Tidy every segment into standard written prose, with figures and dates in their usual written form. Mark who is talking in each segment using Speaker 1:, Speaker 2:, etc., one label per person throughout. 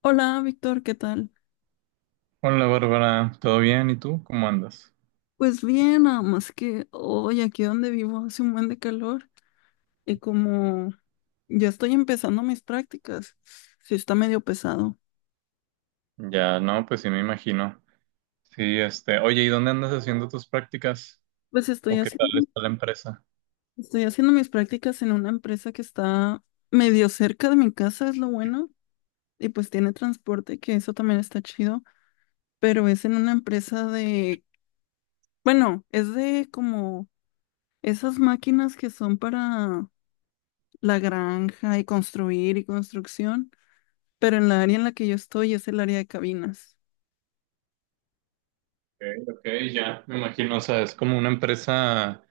Speaker 1: Hola, Víctor, ¿qué tal?
Speaker 2: Hola Bárbara, ¿todo bien? ¿Y tú? ¿Cómo andas?
Speaker 1: Pues bien, nada más que hoy aquí donde vivo hace un buen de calor y como ya estoy empezando mis prácticas, sí está medio pesado.
Speaker 2: Ya, no, pues sí me imagino. Sí, oye, ¿y dónde andas haciendo tus prácticas?
Speaker 1: Pues
Speaker 2: ¿O qué tal está la empresa?
Speaker 1: estoy haciendo mis prácticas en una empresa que está medio cerca de mi casa, es lo bueno, y pues tiene transporte, que eso también está chido, pero es en una empresa de, bueno, es de como esas máquinas que son para la granja y construir y construcción. Pero en la área en la que yo estoy es el área de cabinas.
Speaker 2: Ok, ok, ya, me imagino, o sea, es como una empresa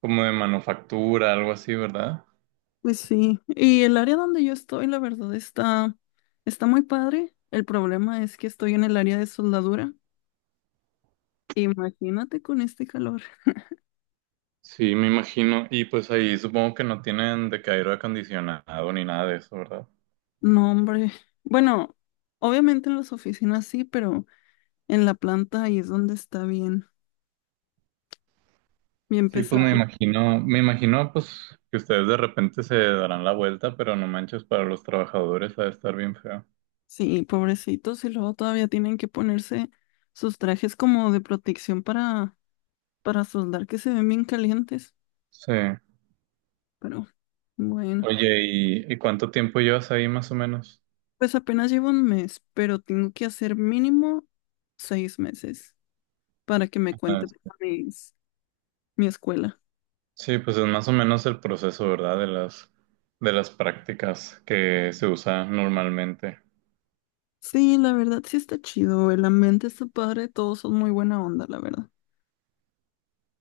Speaker 2: como de manufactura, algo así, ¿verdad?
Speaker 1: Pues sí. Y el área donde yo estoy, la verdad, está muy padre. El problema es que estoy en el área de soldadura. Imagínate con este calor.
Speaker 2: Sí, me imagino. Y pues ahí supongo que no tienen de que aire acondicionado ni nada de eso, ¿verdad?
Speaker 1: No, hombre. Bueno, obviamente en las oficinas sí, pero en la planta ahí es donde está bien, bien
Speaker 2: Sí, pues
Speaker 1: pesado.
Speaker 2: me imagino pues que ustedes de repente se darán la vuelta, pero no manches, para los trabajadores ha de estar bien feo.
Speaker 1: Sí, pobrecitos. Y luego todavía tienen que ponerse sus trajes como de protección para soldar que se ven bien calientes.
Speaker 2: Sí.
Speaker 1: Pero bueno.
Speaker 2: Oye, ¿y cuánto tiempo llevas ahí más o menos?
Speaker 1: Pues apenas llevo un mes, pero tengo que hacer mínimo 6 meses para que me
Speaker 2: Ah,
Speaker 1: cuente mis- mi escuela.
Speaker 2: sí, pues es más o menos el proceso, ¿verdad? De las prácticas que se usa normalmente.
Speaker 1: Sí, la verdad sí está chido, el ambiente está padre, todos son muy buena onda, la verdad.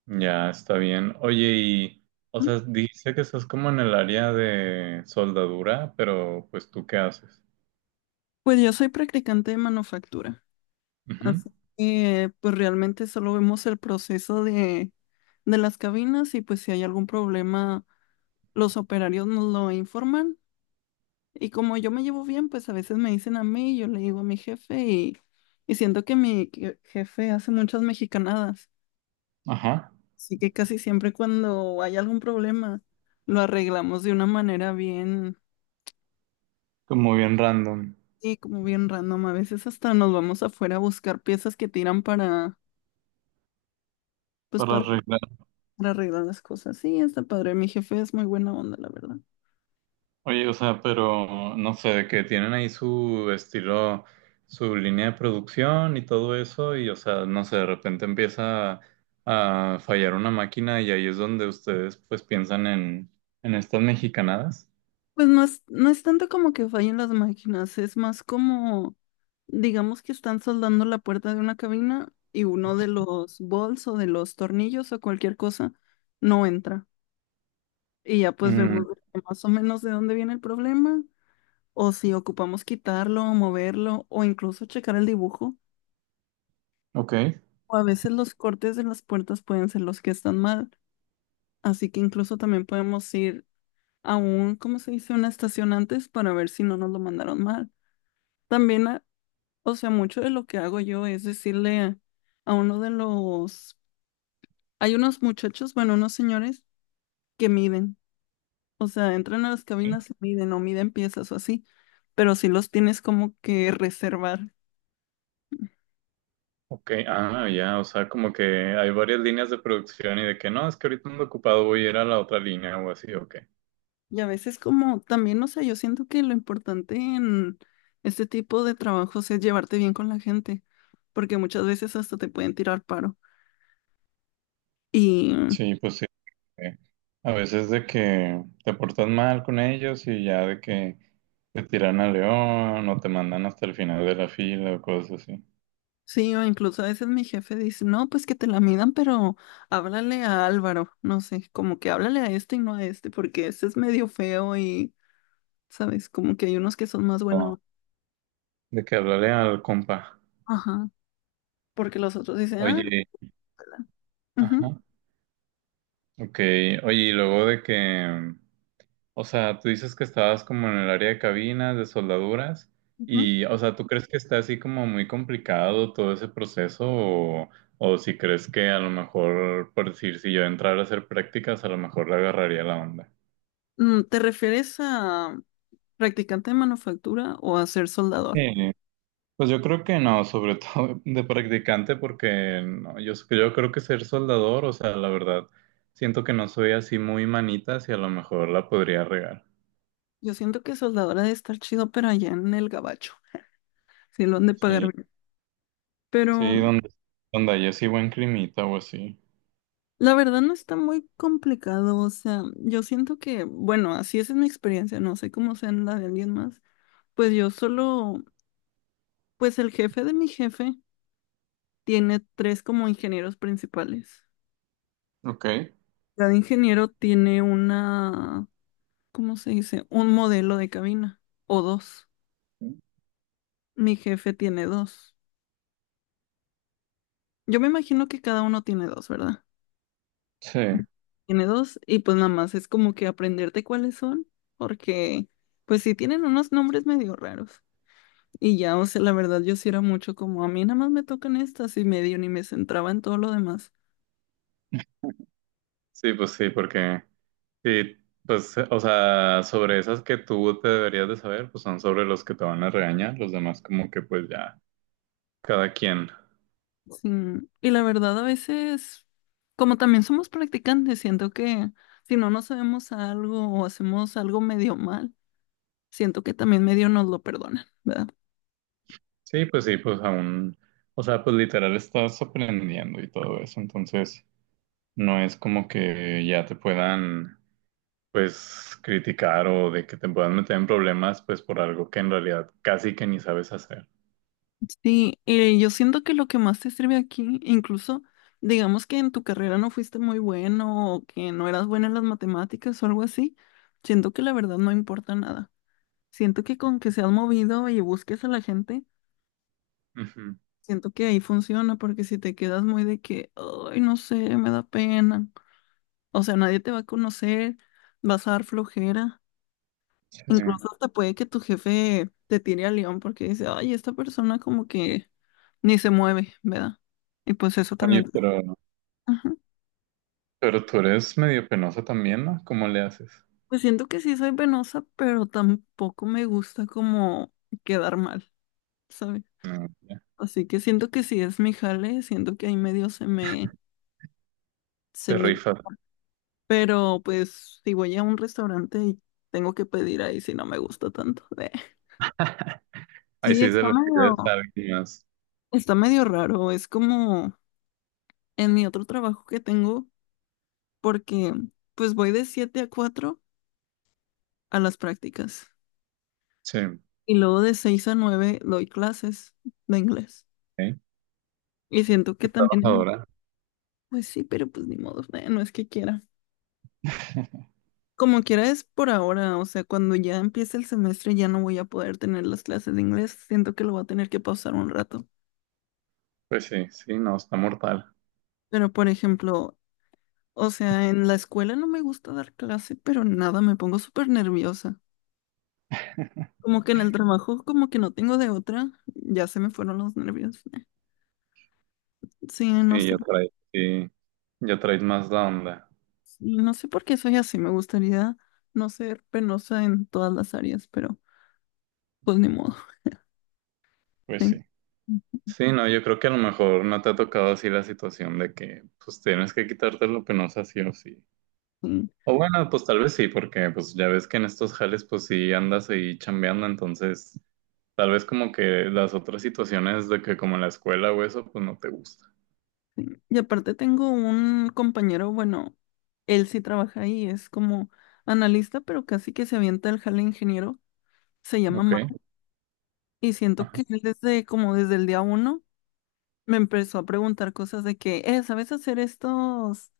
Speaker 2: Ya está bien. Oye, y, o
Speaker 1: Ujú.
Speaker 2: sea, dice que estás como en el área de soldadura, ¿pero pues tú qué haces?
Speaker 1: Pues yo soy practicante de manufactura,
Speaker 2: Ujú.
Speaker 1: así que pues realmente solo vemos el proceso de las cabinas y pues si hay algún problema, los operarios nos lo informan. Y como yo me llevo bien, pues a veces me dicen a mí, yo le digo a mi jefe y siento que mi jefe hace muchas mexicanadas.
Speaker 2: Ajá,
Speaker 1: Así que casi siempre cuando hay algún problema, lo arreglamos de una manera bien,
Speaker 2: como bien random.
Speaker 1: y como bien random. A veces hasta nos vamos afuera a buscar piezas que tiran pues
Speaker 2: Para
Speaker 1: para,
Speaker 2: arreglar.
Speaker 1: para arreglar las cosas. Sí, está padre. Mi jefe es muy buena onda, la verdad.
Speaker 2: Oye, o sea, pero no sé, de que tienen ahí su estilo, su línea de producción y todo eso, y o sea, no sé, de repente empieza a fallar una máquina y ahí es donde ustedes pues piensan en estas mexicanadas.
Speaker 1: Pues no es tanto como que fallen las máquinas, es más como, digamos que están soldando la puerta de una cabina y uno de los bolts o de los tornillos o cualquier cosa no entra. Y ya pues vemos
Speaker 2: Mm,
Speaker 1: más o menos de dónde viene el problema, o si ocupamos quitarlo, moverlo, o incluso checar el dibujo.
Speaker 2: ok.
Speaker 1: O a veces los cortes de las puertas pueden ser los que están mal, así que incluso también podemos ir a un, ¿cómo se dice? Una estación antes para ver si no nos lo mandaron mal. También o sea, mucho de lo que hago yo es decirle a uno de los... Hay unos muchachos, bueno, unos señores que miden. O sea, entran a las
Speaker 2: Sí.
Speaker 1: cabinas y miden o miden piezas o así, pero sí los tienes como que reservar.
Speaker 2: Ok, ah, ya, o sea, como que hay varias líneas de producción y de que no, es que ahorita ando ocupado, voy a ir a la otra línea o así, ok.
Speaker 1: Y a veces como también, o sea, yo siento que lo importante en este tipo de trabajos es llevarte bien con la gente, porque muchas veces hasta te pueden tirar paro.
Speaker 2: Sí, pues sí. eh, A veces de que te portas mal con ellos y ya de que te tiran al león o te mandan hasta el final de la fila o cosas así.
Speaker 1: Sí, o incluso a veces mi jefe dice, no, pues que te la midan, pero háblale a Álvaro, no sé, como que háblale a este y no a este, porque este es medio feo y, ¿sabes? Como que hay unos que son más
Speaker 2: No,
Speaker 1: buenos.
Speaker 2: de que hablarle al compa.
Speaker 1: Ajá. Porque los otros dicen, ah,
Speaker 2: Oye, ajá.
Speaker 1: ujú,
Speaker 2: Ok, oye, y luego de que, o sea, tú dices que estabas como en el área de cabinas, de soldaduras,
Speaker 1: ujú.
Speaker 2: y, o sea, ¿tú crees que está así como muy complicado todo ese proceso? O si crees que a lo mejor, por decir, si yo entrara a hacer prácticas, a lo mejor le agarraría la onda.
Speaker 1: Mm, ¿te refieres a practicante de manufactura o a ser soldador?
Speaker 2: Sí, pues yo creo que no, sobre todo de practicante, porque no, yo creo que ser soldador, o sea, la verdad, siento que no soy así muy manitas y a lo mejor la podría regar.
Speaker 1: Yo siento que soldador ha de estar chido, pero allá en el gabacho, si lo han de pagar
Speaker 2: Sí,
Speaker 1: bien. Pero
Speaker 2: sí, donde haya así buen climita o así.
Speaker 1: la verdad no está muy complicado, o sea, yo siento que, bueno, así es en mi experiencia, no sé cómo sea en la de alguien más, pues yo solo, pues el jefe de mi jefe tiene tres como ingenieros principales.
Speaker 2: Ok.
Speaker 1: Cada ingeniero tiene una, ¿cómo se dice? Un modelo de cabina o dos. Mi jefe tiene dos. Yo me imagino que cada uno tiene dos, ¿verdad?
Speaker 2: Sí,
Speaker 1: Tiene dos y pues nada más es como que aprenderte cuáles son, porque pues sí tienen unos nombres medio raros. Y ya, o sea, la verdad yo sí era mucho como a mí nada más me tocan estas y medio ni me centraba en todo lo demás.
Speaker 2: sí, pues sí, porque, sí, pues, o sea, sobre esas que tú te deberías de saber, pues son sobre los que te van a regañar, los demás como que pues ya, cada quien.
Speaker 1: Sí. Y la verdad a veces, como también somos practicantes, siento que si no nos sabemos algo o hacemos algo medio mal, siento que también medio nos lo perdonan, ¿verdad?
Speaker 2: Sí, pues aún, o sea, pues literal estás aprendiendo y todo eso, entonces no es como que ya te puedan, pues, criticar o de que te puedan meter en problemas, pues, por algo que en realidad casi que ni sabes hacer.
Speaker 1: Sí, y yo siento que lo que más te sirve aquí, incluso digamos que en tu carrera no fuiste muy bueno o que no eras buena en las matemáticas o algo así, siento que la verdad no importa nada. Siento que con que seas movido y busques a la gente,
Speaker 2: Ujú.
Speaker 1: siento que ahí funciona, porque si te quedas muy de que, ay, no sé, me da pena. O sea, nadie te va a conocer, vas a dar flojera.
Speaker 2: Sí.
Speaker 1: Incluso hasta puede que tu jefe te tire al león porque dice, ay, esta persona como que ni se mueve, ¿verdad? Y pues eso
Speaker 2: Oye,
Speaker 1: también. Ajá.
Speaker 2: pero tú eres medio penosa también, ¿no? ¿Cómo le haces?
Speaker 1: Pues siento que sí soy penosa, pero tampoco me gusta como quedar mal, ¿sabes?
Speaker 2: Ah, ya.
Speaker 1: Así que siento que sí es mi jale, siento que ahí medio se me, se
Speaker 2: Te
Speaker 1: me.
Speaker 2: rifas.
Speaker 1: Pero pues si voy a un restaurante y tengo que pedir ahí si no me gusta tanto. Eh.
Speaker 2: Ahí
Speaker 1: Sí,
Speaker 2: sí se lo pides a alguien más.
Speaker 1: está medio raro. Es como en mi otro trabajo que tengo, porque pues voy de 7 a 4 a las prácticas
Speaker 2: Sí, ok.
Speaker 1: y luego de 6 a 9 doy clases de inglés.
Speaker 2: Qué
Speaker 1: Y siento que también,
Speaker 2: trabajadora.
Speaker 1: pues sí, pero pues ni modo, no es que quiera. Como quiera es por ahora, o sea, cuando ya empiece el semestre ya no voy a poder tener las clases de inglés, siento que lo voy a tener que pausar un rato.
Speaker 2: Pues sí, sí, no, está mortal.
Speaker 1: Pero, por ejemplo, o sea, en la escuela no me gusta dar clase, pero nada, me pongo súper nerviosa. Como que en el trabajo, como que no tengo de otra, ya se me fueron los nervios. Sí, no sé.
Speaker 2: Sí, ya traes más la onda.
Speaker 1: Sí, no sé por qué soy así. Me gustaría no ser penosa en todas las áreas, pero pues ni modo.
Speaker 2: Pues
Speaker 1: Sí,
Speaker 2: sí. Sí, no, yo creo que a lo mejor no te ha tocado así la situación de que pues tienes que quitarte lo penosa sí o sí.
Speaker 1: sí.
Speaker 2: O bueno, pues tal vez sí, porque pues ya ves que en estos jales pues sí andas ahí chambeando, entonces tal vez como que las otras situaciones de que como en la escuela o eso pues no te gusta.
Speaker 1: Y aparte tengo un compañero, bueno, él sí trabaja ahí, es como analista, pero casi que se avienta el jale ingeniero. Se llama Mario.
Speaker 2: Ok.
Speaker 1: Y siento
Speaker 2: Ajá.
Speaker 1: que él desde, como desde el día uno, me empezó a preguntar cosas de que, ¿sabes hacer estos,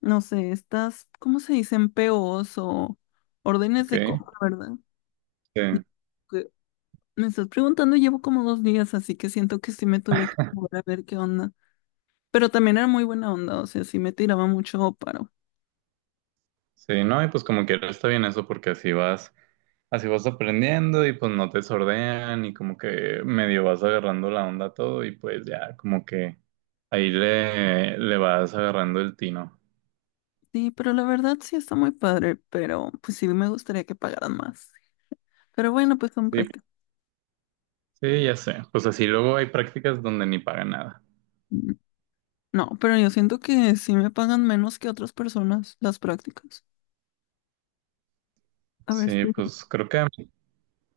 Speaker 1: no sé, estas, ¿cómo se dicen? POs o órdenes de
Speaker 2: Okay,
Speaker 1: compra, ¿verdad?
Speaker 2: sí,
Speaker 1: Que me estás preguntando, llevo como 2 días, así que siento que sí me tuve que mover a ver qué onda. Pero también era muy buena onda, o sea, sí me tiraba mucho paro.
Speaker 2: sí, no, y pues como quiera está bien eso porque así vas aprendiendo y pues no te sordean y como que medio vas agarrando la onda a todo y pues ya como que le vas agarrando el tino.
Speaker 1: Sí, pero la verdad sí está muy padre, pero pues sí me gustaría que pagaran más. Pero bueno, pues son
Speaker 2: Sí,
Speaker 1: prácticas.
Speaker 2: sí, ya sé, pues así luego hay prácticas donde ni pagan nada.
Speaker 1: No, pero yo siento que sí me pagan menos que otras personas las prácticas. A ver
Speaker 2: Sí,
Speaker 1: si.
Speaker 2: pues creo que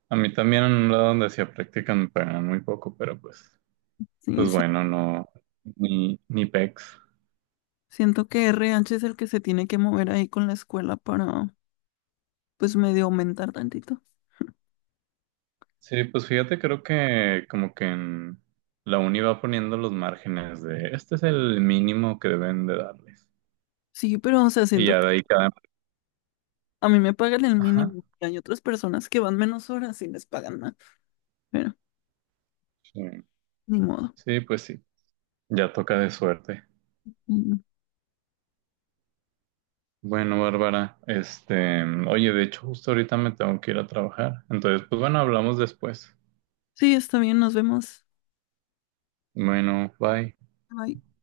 Speaker 2: a mí también en un lado donde hacía práctica me pagaban muy poco, pero pues,
Speaker 1: Sí,
Speaker 2: pues
Speaker 1: sí.
Speaker 2: bueno, no, ni pex.
Speaker 1: Siento que R. RH es el que se tiene que mover ahí con la escuela para, pues, medio aumentar tantito.
Speaker 2: Sí, pues fíjate, creo que como que en la uni va poniendo los márgenes de este es el mínimo que deben de darles.
Speaker 1: Sí, pero, o sea,
Speaker 2: Y
Speaker 1: siento
Speaker 2: ya
Speaker 1: que
Speaker 2: de ahí cada...
Speaker 1: a mí me pagan el
Speaker 2: Ajá.
Speaker 1: mínimo y hay otras personas que van menos horas y les pagan más. Pero,
Speaker 2: Sí.
Speaker 1: ni modo.
Speaker 2: Sí, pues sí, ya toca de suerte.
Speaker 1: Mm.
Speaker 2: Bueno, Bárbara, oye, de hecho justo ahorita me tengo que ir a trabajar. Entonces, pues bueno, hablamos después.
Speaker 1: Sí, está bien, nos vemos.
Speaker 2: Bueno, bye.
Speaker 1: Bye.